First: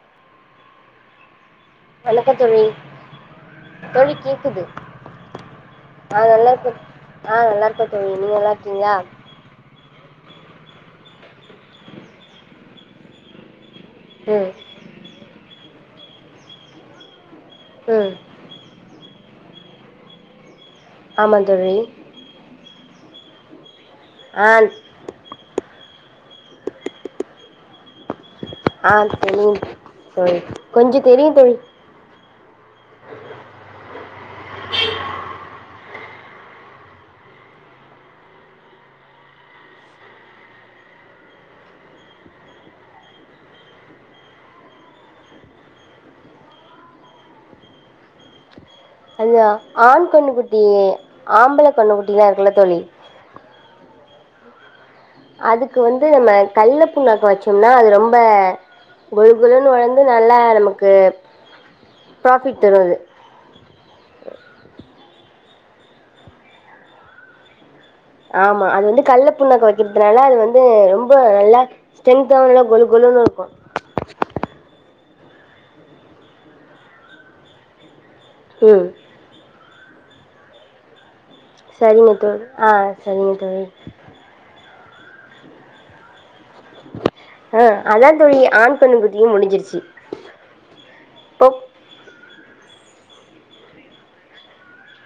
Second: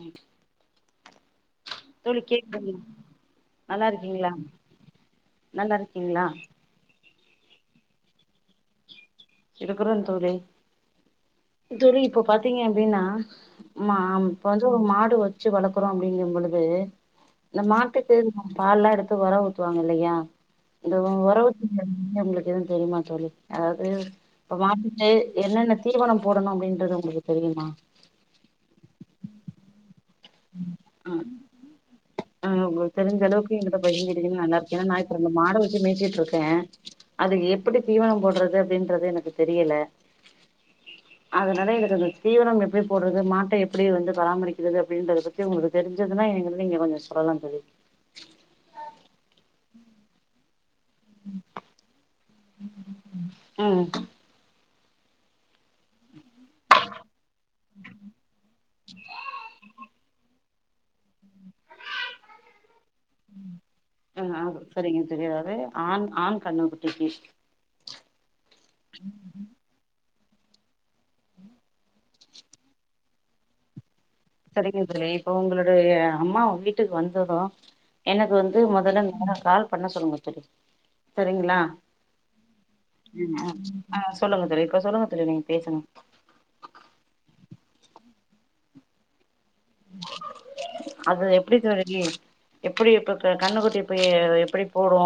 ம் தோழி கேக்குது நல்லா தோழி இருக்கீங்களா கேட்குது நல்லா இருக்கீங்களா ஆஹ் நல்லா இருக்கே தோழி நீங்க நல்லா இருக்கீங்களா இருக்குறோ தோழி தோழி இப்போ பாத்தீங்க அப்டினா மாம் இப்ப ம் வந்து ஒரு மாடு வச்சு வளக்குறோ அப்டிங்க பொழுது இந்த ம் மாட்டுக்கு பால்ல்லா எடுத்து ஒர ஊத்துவாங்க இல்லையா இந்த ஒ ஒர ஆமாம் தோழி ஊத்து உங்களுக்கு எதும் தெரிமா தோழி அதாவது ஆ இப்ப மாட்டுக்கு என்னென்ன தீவனம் போடணு அப்டின்றது உங்களுக்கு தெரியுமா ஆ தெரியு தோழி கொஞ்சோ ஆ தெரியு தோழி ஆ உங்களுக்கு தெரிஞ்ச அளவுக்கு எங்கிட்ட பகிர்ந்துகிட்டிங்கனு நல்லா இருக்கு ஏனா நா இப்ப இந்த மாட வச்சு மேய்சிட்டு ருக்கே அதுக்கு எப்படி தீவனம் போடுறது அப்டின்றது எனக்கு தெரியல அதுனால எனக்கு அந்த தீவனம் எப்டி போடுறது மாட்ட எப்டி வந்து பராமரிக்கிறது அப்டின்றத பத்தி உங்களுக்கு தெரிஞ்சதுன்னா எங்களுக்கு நீங்க கொஞ்சோ சொல்லலா தோழி அந்த ஆண் கன்னுக்குட்டி ஆம்பள கன்னுக்குட்டிலா இருக்குல்ல தோழி ம் அதுக்கு வந்து நம்ம கல்ல புண்ணாக்கு வச்சோம்னா அது ரொம்ப கொலுகொலுன்னு வளந்து நல்லா நமக்கு பிராஃபிட் தரு அது ஆ ஆ செரிங்க தோழி அதாவது ஆண் ஆண் கன்னுக்குட்டிக்கி ஆமா அது வந்து கள்ள புண்ணாக்கு வைக்கிறதுனால அது வந்து ரொம்ப ரிலாக்ஸ் ஸ்டென்த்தோட கொலு கொலுனு இருக்கு செரிங்க தோழி இப்ப உங்களோடைய அம்மா வீட்டுக்கு வந்தது எனக்கு வந்து ம் மொதல்ல நீங்க கால் பண்ண சொல்லுங்க தோழி செரிங்களா சரிங்க தோழி ஆ சரிங்க என்ன தோழி அ சொல்லுங்க தோழி இப்ப சொல்லுங்க தோழி நீங்க பேசுங்க ஆ அததா தோழி ஆண்கன்னு குட்டியு முடிஞ்சிருச்சி அது எப்டி சகோதரி எப்டி இப்பப்ப கன்னுக்குட்டிய போய் எப்டி போடு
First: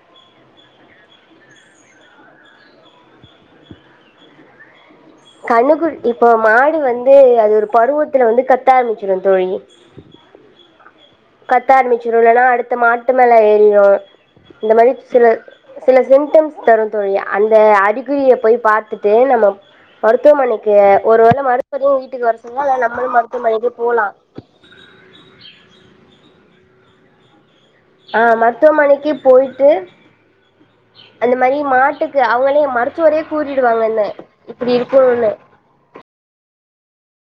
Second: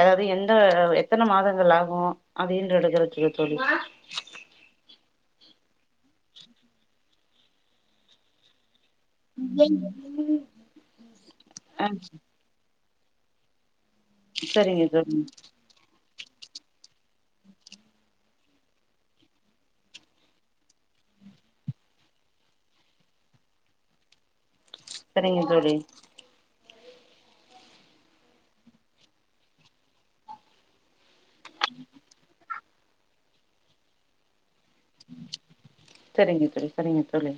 ஏதாவது எந்த எத்தன மாதங்கள் ஆகு அது ஈன்று எடுக்கிறறதுக்கு தோழி கன்னுகுட் இப்போ மாடு வந்து அது ஒரு பருவத்துல வந்து கத்த ஆரம்பிச்சிரு தோழி என்னது ம் ம் கத்த ஆரம்பிச்சிரு இல்லனா அடுத்த மாட்டு மேல ஏறிரு இந்த சரிங்க மாரி தோழி சில சில சிம்டம்ஸ் தரு தோழி அந்த அறிகுறிய போய் பாத்துட்டு நம்மம் மருத்துவமனைக்கு ஒரு வேள மருத்துவரையு வீட்டுக்கு வர சொன்னா இல்ல நம்மளு மருத்துவமனைக்கு போலா செரிங்க தோழி ஆ மருத்துவமனைக்கே போயிட்டு அந்த மணி மாட்டுக்கு அவுங்களே மரு த்துவரே கூறிடுவாங்கன்னே இப்டி இருக்குணு செரிங்க தோழி செரிங்க தோழி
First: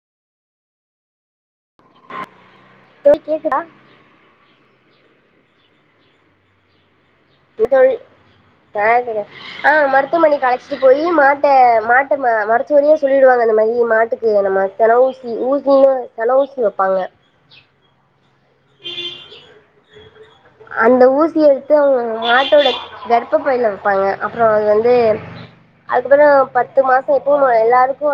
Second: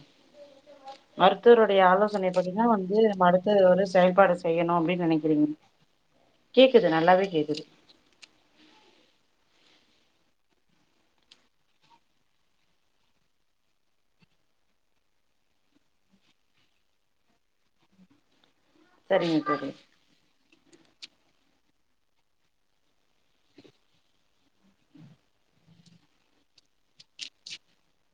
மருத்துவருடைய ஆலோ சனைப்படிதா வந்து தோழி நம்ம கேக்குதா அடுத்தது ஒரு செயல்பாடு செய்யணு அப்டினு நெனைக்கிறீங்க கேக்குது நல்லாவே கேக்கு தோழி [unintelligible] ஆ மருத்துவமனைக் அழச்சிட்டு போயி மாட்ட மாட்ட ம மருத்துவரயே சொல்லிடுவாங்க இந்த மாரி மாட்டுக் இதுல நம்ம கன ஊசி ஊசின்னு கன ஊசி வப்பாங்க சரிங்க தோழி அந்த ஊசி எத்து உங் மாட்டோட கர்ப்பபைல வப்பாங்க அப்பற அது வந்து அதுக்கப்பறோ பத்து மாச எப்பவு போல எல்லாருக்கு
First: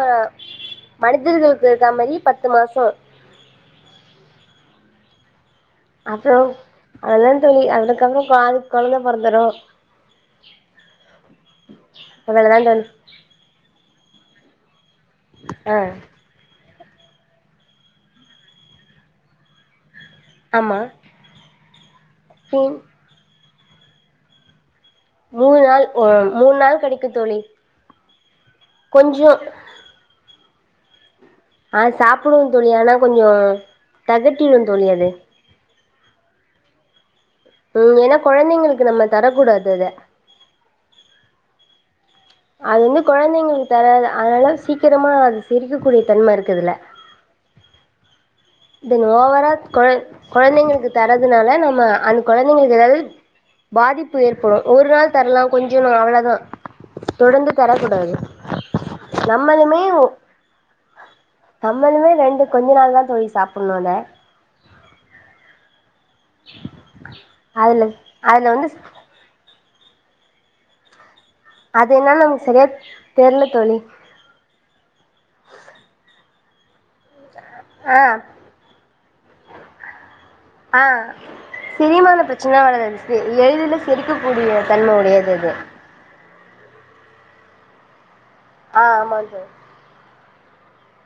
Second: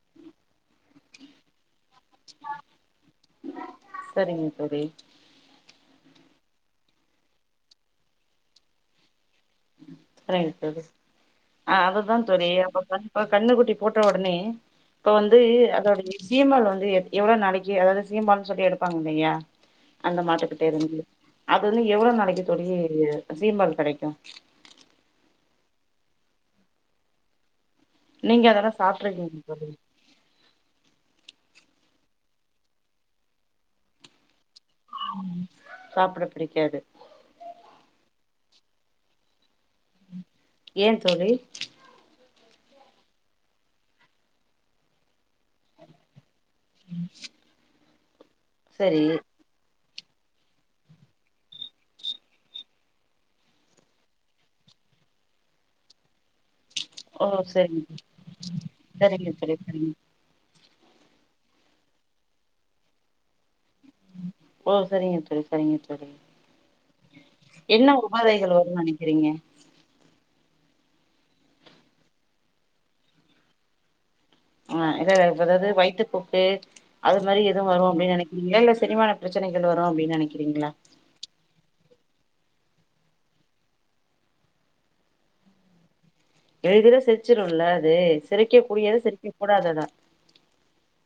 மனிதர்களுக்கு இருக்க மாரி பத்து மாசோ சரிங்க தோழி அப்பறோ அதுதா தோழி அதுக்கப்றோ பாதி கொழந்த பொறந்துரு சரிங்க தோழி ஆ அதுதா தோழி அப்போ [unintelligible] அ கண்ணுக்குட்டி போட்ட ஒடனே இப்ப வந்து ஆ அதோடையி சீம்பால் வந்து எ எவ்ளோ நாளக்கி எவ்ளோ சீம்பால் சொல்லி எடுப்பாங்ல்லையா அந்த மாட்டுக்கிட்ட ஆமா இருந்து அது வந்து எவ்ளோ நாளக்கி தோழி ம் சீம்பால் கெடைக்கு மூணு நாள் ஒ மூண் நாள் கெடைக்கு தோழி நீங்க அதெல்லா கொஞ்சோ சாப்ட்ருக்கிங் தோழி ஆ சாப்படுவோ தோழி ஆனா கொஞ்சோ தெகட்டிடு தோழி அது ம் சாப்ட புடிக்காது ம் ஏன்னா கொழந்தைங்களுக்கு நம்ம தரக்கூடாது அத ஏ தோழி அது வந்து கொழந்தைங்களுக் தர அதனால சீக்கிரமா அது செரிக்கக்கூடிய தன்ம இருக்குறதில்ல ம் தென் ஓவரால் கொழ கொழந்தைங்களுக்கு தரதுனால நம்ம அந்த கொழந்தைங்களுக்கெதாது பாதிப்பு ஏற்படு ஒரு நாள் தர்லா கொஞ்சமா அவ்ளதா ஓ தொடர்ந்து தரக் சரிங்க கூடாது சரிங்க தோழி நம்மளுமே சரிங்க நம்மளுமே ரெண்டு கொஞ்ச நாள் தா தோழி சாப்பன்னு அத ஓ செரிங்க தோழி செரிங்க தோழி அதுல என்ன அதுல உபாதைகள் வந்து வரு நெனக் சரிங்க அது என்னன் நமக் சரியா தெர்ல தோழி ஆ எது அதாது வயிற்றுப்போக்கு அது மாரி எதுவு வரு ஆ அப்டின் நெனைக் இல்ல செரிமான பிரச்சனைகள் வரு அப்டின் நெனைக்கிறீங்ளா ஆ செரிமான பிரச்சன வராது செ எளிதில செரிக்கக்கூடிய தன்ம உடையது அது எளிதில செர்ச்சுருல அது செரிக்க ஆ கூடியது செரிக்க கூடாததா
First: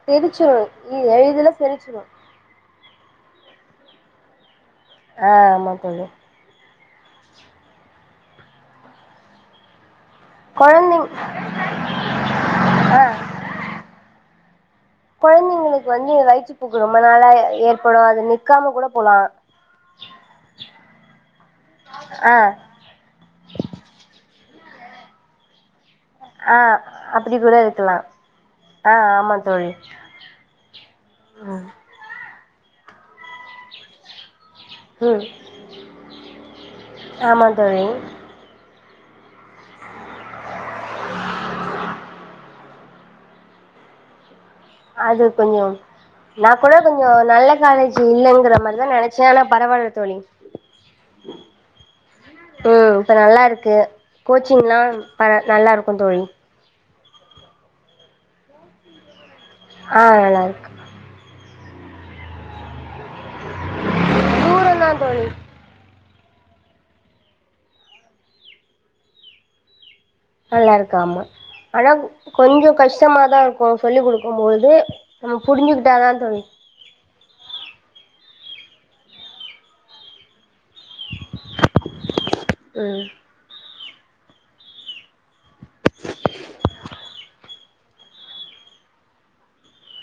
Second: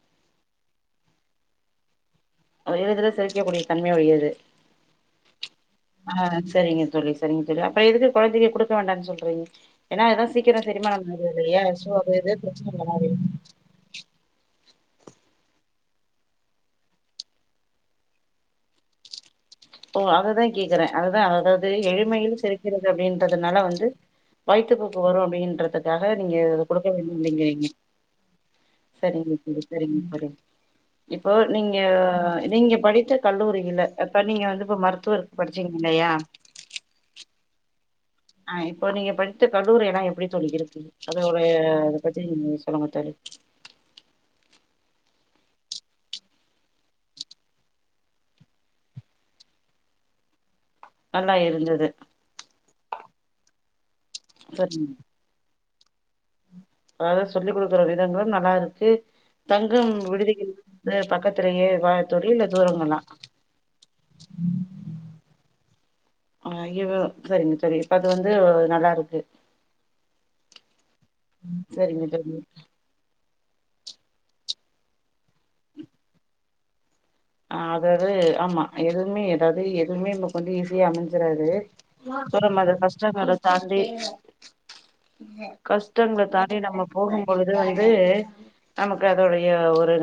செரிச்சிரு இ எளிதுல செருச்சுரு அது எளிதுல செரிக்கக்கூடிய தன்மை உடையது அ ஆமா தோழி ஆ செரிங்க தோழி செரிங்க தோழி அப்ற எதுக்கு கொழந்தைக குடுக்க வேண்டானு சொல்றீங் ஏன்னா அதா சீக்கிர கொழந்தைங் செரிமானம் [unintelligible] ல்லையா சோ அதுது பிரச்சன ஆ பண்ணாது கொழந்தைங்களுக்கு வந்து வயிற்று பூக்கு ரொம்ப நாளா எ ஏற்படு அது நிக்காம கூட போலா ஓ அததா கேக்குற அதுதா அதாது ஆ எளிமையில் செரிக்கிற து அப்டின்றதுனால வந்து வயிற்று போக்கு வரு அப்டின்றது ரக நீங்க ஆ குடுக்க அப்டி கூட வேண்டாங்றிங்கறிங்க இருக்கலா ஆ சரிங்க ஆமா தோழி சரிங்க தோழி இப்போ நீங்க நீங்க படித்த கல்லூரியில அப்ப நீங்க வந்து இப்ப ம் மருத்துவருக் படிச்சிருக்கிங்ல்லையா ஆமா தோழி ஆ இப்போ நீங்க படுச்ச கல்லூரி எல்லா எப்புடி தோழி இருக்கு அது உரைய இத பத்தி சொல்ல மாட்டாரு அது கொஞ்சோ நா கூட கொஞ்சோ நல்ல காலேஜ்ஜி இல்லங்கற மாரிதா நெனச்சே ஆனா பரவால்ல தோழி நல்லா இருந்தது ம் இப்ப நல்லாருக்கு கோச்சிங்லா ப நல்லாருக்குந் தோழி ஆக சொல்லி குடுக்குற விதங்களு நல்லா இருக்கு தங்கு ஆ நல்லா விடுதிகள் இருக்கு இது பக்கத்துலயே வா தோழி இல்ல தூரோ தானா தூரோந்தா தோழி ஆவங்க ஐயரு செரிங்க செரி அது வந்து நல்லாருக்கு நல்லா இருக்காமா ஆனா சரிங்க தோழி கொஞ்சோ கஷ்டமாதா ப்போ சொல்லி் குடுக்கும்போது நம்ம புருஞ்சுக்கிட்டாதா தோழி அதது ஆமா எதுமே எதாவ்து எதுமே கொஞ்சொ ஈஸியா அமைஞ்சுறாது சொனமாரி ம் கஷ்டங்கள தாண்டி கஷ்டங்கள தாண்டி நம்ம போகும்பொழுது வந்து நமக்கு அதுடைய ஒரு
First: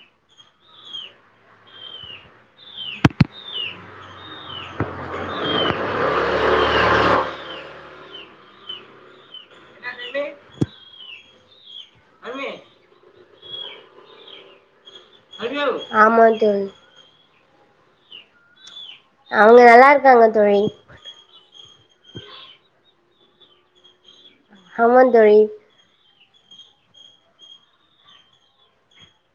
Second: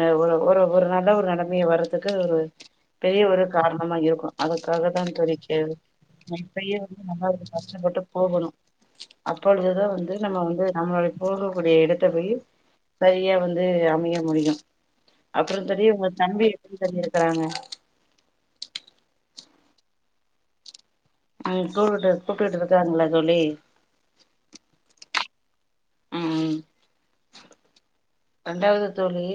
ஒரு ஒரு நல்ல ஒரு நிலமையா வரு க்கு ஒரு பெரிய ஒரு காரணமா இருக்கனு அதுக்காக தா தோழி கே இப்பயே வந்து நல்லா கஷ்டப்பட்டு போகணு அப்பொழுதுதா வந்து நம்ம வந்து நம்ளோட போகக்கூடிய இடத்த போய் செரியா வந்து அமைய முடியு அப்ரோ தோழி உங்க ஆமா தம்பி தோழி எப்டி இருக்காங்க அவ்ங்க நல்லாருக்காங்க தோழி ஆ கூப்புட்டு கூப்ட்டுட்டு இருக்காங்களா தோழி ஆமாந் தோழி ம்ம் ரெண்டாவ்து தோழி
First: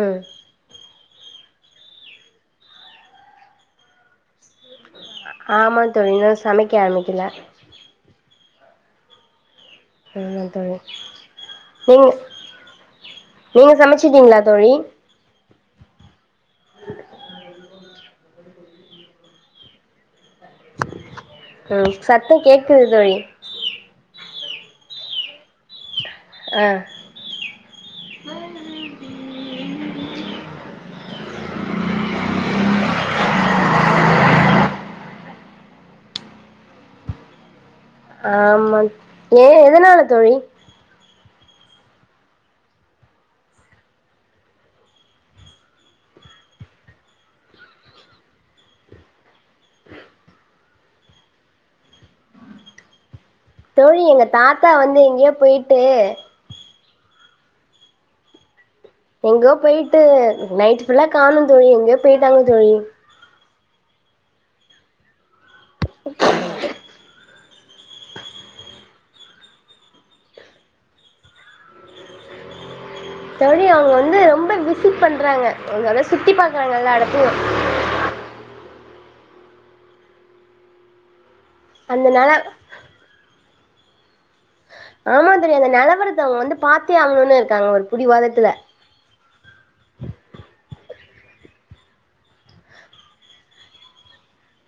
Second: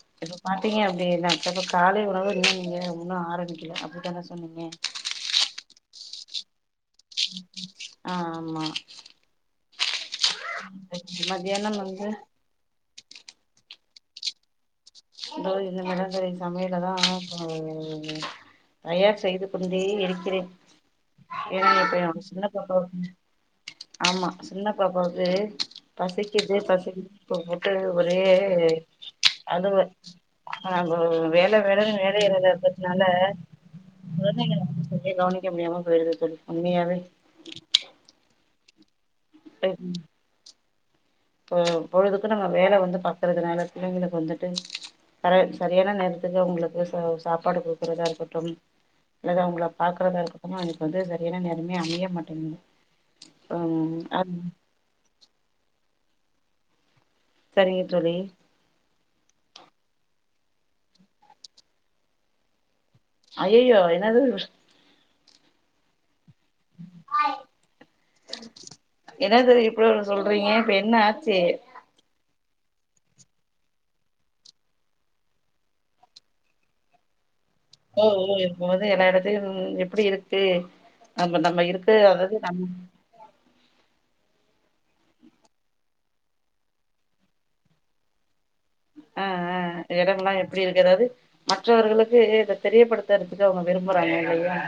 ம் இப்ப பாத்தீங்க அப்டினா அப்ப காலை உணவு நீீங்க உண்ண ஆரம்பிக்கல. அப்டித்தான சொன்னீங்க ஆமா தோழி இன்னு சமைக்க ஆரம்பிக்கெல அ ஆமா செரிங்க தோழி மத்தியானம் நீங்க வந்து நீங்க சமச்சுட்டீங்ளா தோழி தோழி இன்னு மேதா தோழி சமயலெல்லா அவபோகுது ம் தயார் செய்து கொண்டே இருக்கிறே ஏங்க ம் இப்ப ஏ சத்தம் சின்ன பாப்பா கேக்குது வந் தோழி ஆமா சின்னபாப்பா வந்து பசிக்குது ஆ பசிக் இப்ப போட்டு ஒரே அழுக ஆ அங்க வேல வேலன்னு வேலைல இருந்ததுட்னால குழந்தைகள செரியா கவனிக்க முடியாம பொய்ருது தோழி உண்மையாவே ஆமா ஏ எதுனால தோழி இப்போ பொழுதுக்கு நம்ம வேல வந்து பாக்கறதுனால பிள்லேங்களுக்கு வந்துட்டு கர சரியான நேரத்துக்கு உங்களுக்கு சாப்பாடு குடுக்குறதா இருக்கட்டு அல்லது அவங்கள பாக்றதா இருக்கட்டு ஆ இப்ப வந்து செரியான நேரமே அமைய மாட்டேங்குது ம் தோழி அ எங்க தாத்தா வந்து எங்யோ போய்ட்டு சரிங்க தோழி எங்கோ போய்ட்டு நைட் ஃபுல்லா காணு தோழி எங்க்யோ போய்ட்டாங்க தோழி ஐய்யய்யோ என்னது என்னது இப்பிடி ஒன்னு சொல்றீங்க இப்ப என்ன ஆச்சு தோழி அவங்க வந்து ரொம்ப விசிட் பண்றாங்க அதனால சுத்தி பாக்குறாங்க எல்லா எடத்தயு ம் ம் இருக்கும்போது எல்லா எடத்தயு எப்பிடி இருக்கு நம்ம நம்ம இருக் க்குற அந்தனால அதாது நம் ஆமா தோழி அந்த நலவரத்த அவங்க வந்து பாத்தே ஆகணுனு இருக்காங்க ஒரு பிடிவாதத்துல அ ஆ எடமெல்லா எப்பிடி இருக்கு அதாது மற்றவர்களுக்கு இத தெரியப்படுத்துறதுக்கு அவங்க விரும்புறாங்க இல்லயா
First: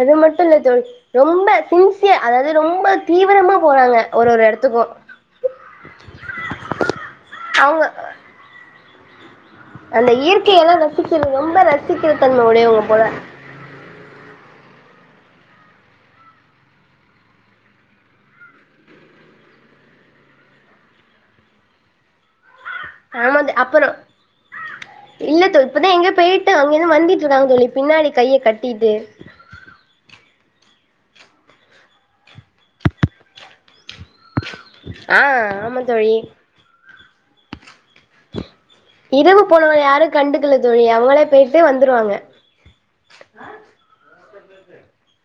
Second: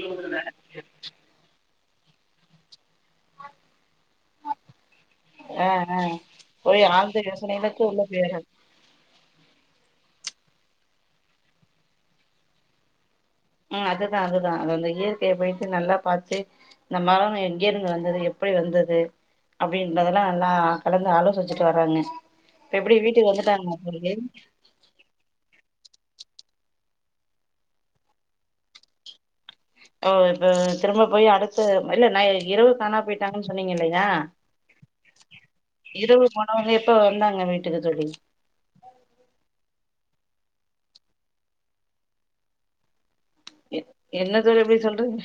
அது மட்டு இல்ல தோழி ரொம்ப சின்சியர் அதாது ரொம்ப தீவிரமா போறாங்க ஒரு ஒரு எடத்துக்கு அ அ போய் ஆழ்ந்த யோசனைையில அவங்க தூங்க போயிர அந்த இயற்கைய எல்லா ரசிக்கிற ரொம்ப ரசிக்கிற தன்ம உடையவங்க போல ம் அதுதா அதுதா அது அந்த இயற்கைய போயிட்டு நல்லா பாத்து இந்த மரங்க எங்க இருந்து வந்தது எப்படி வந்தது அப்படின்றதெல்லா நல்லா கலந்து ஆலோசிச்சுட்டு வர்றாங்க இப்ப எப்டி வீட்டுக்கு வந்துடாங்களா சுருதின் இல்லத்தோ இப்பதா எங்கியோ போயிட்டு அங்கிருந்து வந்துட்டு இருக்காங்க தோழி பின்னாடி கைய கட்டிட்டு ஓ இப்ப திரும்ப போய் அடுத்த இல்ல நா இரவு காணா போய்டாங்கன் சொன்னீங்க இல்லயா அ ஆமாந்தோழி அவங்க இப்ப வந்தாங்க வீட்டுக்கு தோழி இரவு போனவங்க யாரு கண்டுக்கல தோழி அவங்களே போயிட்டு வந்துருவாங்க எ என்ன தோழி இப்டி சொல்றிங்க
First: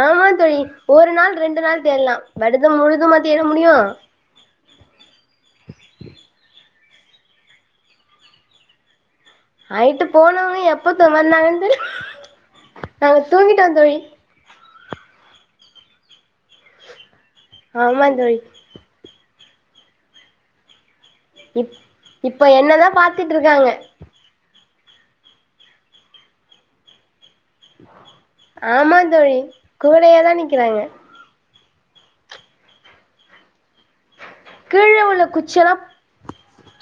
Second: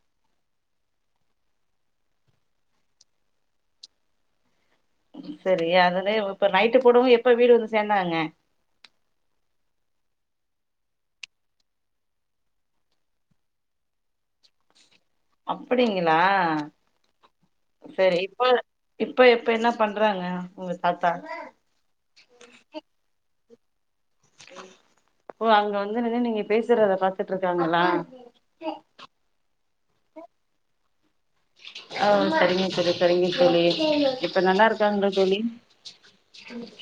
ஆமா தோழி ஒரு நாள் ரெண்டு நாள் தேடலா வருதம் முழுதுமா தேட முடியு சரி அதுனே இப்ப நைட்டு போனவங்க எப்ப வீடு வந்து சேந்தாங்க நைட்டு போனவங்க எப்பத்த வந்தாங்கன் தெரியு நாங்க தூங்கிட்டோ தோழி அப்டிங்களா ஆமா சரி தோழி இப்ப இப்ப எப்ப என்ன பண்றாங்க உங்க தாத்தா இப் இப்ப என்னதா பாத்துட்ருக்காங்க ஓ அங்க வந்து நின்னு நீங்க பேசுறத பாத்துட்ருக்காங்களா ஆமா தோழி கூடயே தா நிக்கிறாங்க அ சரிங்க தோழி சரிங்க தோழி இப்ப நல்லா கீழ இருக்காங்களா உள்ள தோழி குச்செல்லா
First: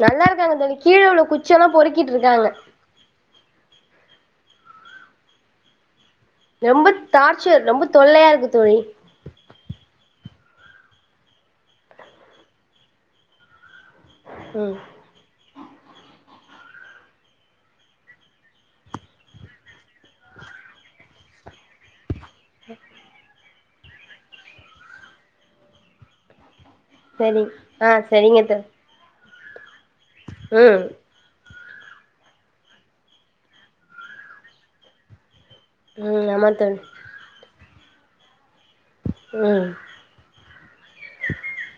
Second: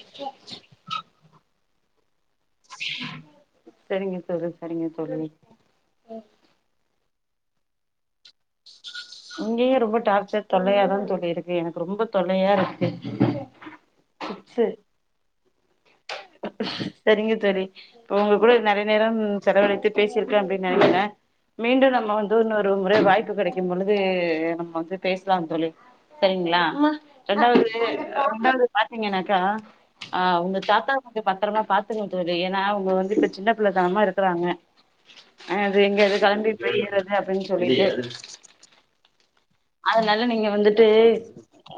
நல்லா இருக்காங்க தோழி கீழ உள்ள குச்செல்லா பொறுக்கிட்டு இருக்காங்க சரிங்க தோழி சரிங்க தோழி ரொம்ப தார்ச்சர் ரொம்ப தொல்லையா இருக்கு தோழி இங்கயு ரொம்ப டார்ச்சர் தொல்லையா தா தோழி இருக்கு எனக்கு ரொம்ப தொல்லையா இருக்கு அச்சு ம் சரிங்க தோழி இப்ப உங்க கூட நெறைய நேரம் செலவழித்து பேசியிருக்க அப்டின் நெனைக்கிறே மீண்டு நம்ம வந் இப்பன்னொரு முறை வாய்ப்பு கிடைக்கும் பொழுது நம்ம வந்து பேசலா தோழி சரிங்ளா சரி ரெண்டாவது ஆ சரிங்க தோழி ரெண்டாவது பாத்தீங்கன்னாக்கா ஆ உங்க ம் தாத்தா வந்து பத்தரமா பாத்துக்கங்க தோழி ஏன்னா அவங்க வந்து இப்ப சின்ன பிள்ளதனமா இருக்கிறாங்க அ அது எங்க அது ம் ஆமா கெளம்பி தோழி போயிறது அப்டின் சொல்லிட்டு ம் அதனால நீங்க வந்துட்டு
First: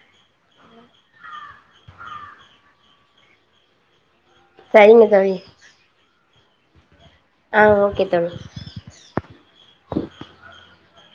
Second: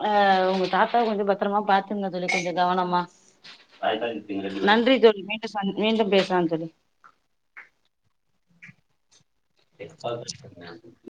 ஆ உங்க தாத்தாவ கொஞ்ச பத்திரமா பாத்துங்க தொழி கொஞ்ச கவனமா நன்றி தோழி மீண்டும் சந் மீண்டும் பேசலாம் தோழி ஆ ஓகே தோழி எக்ஸ்ட்ராவா வச்சிகோங்க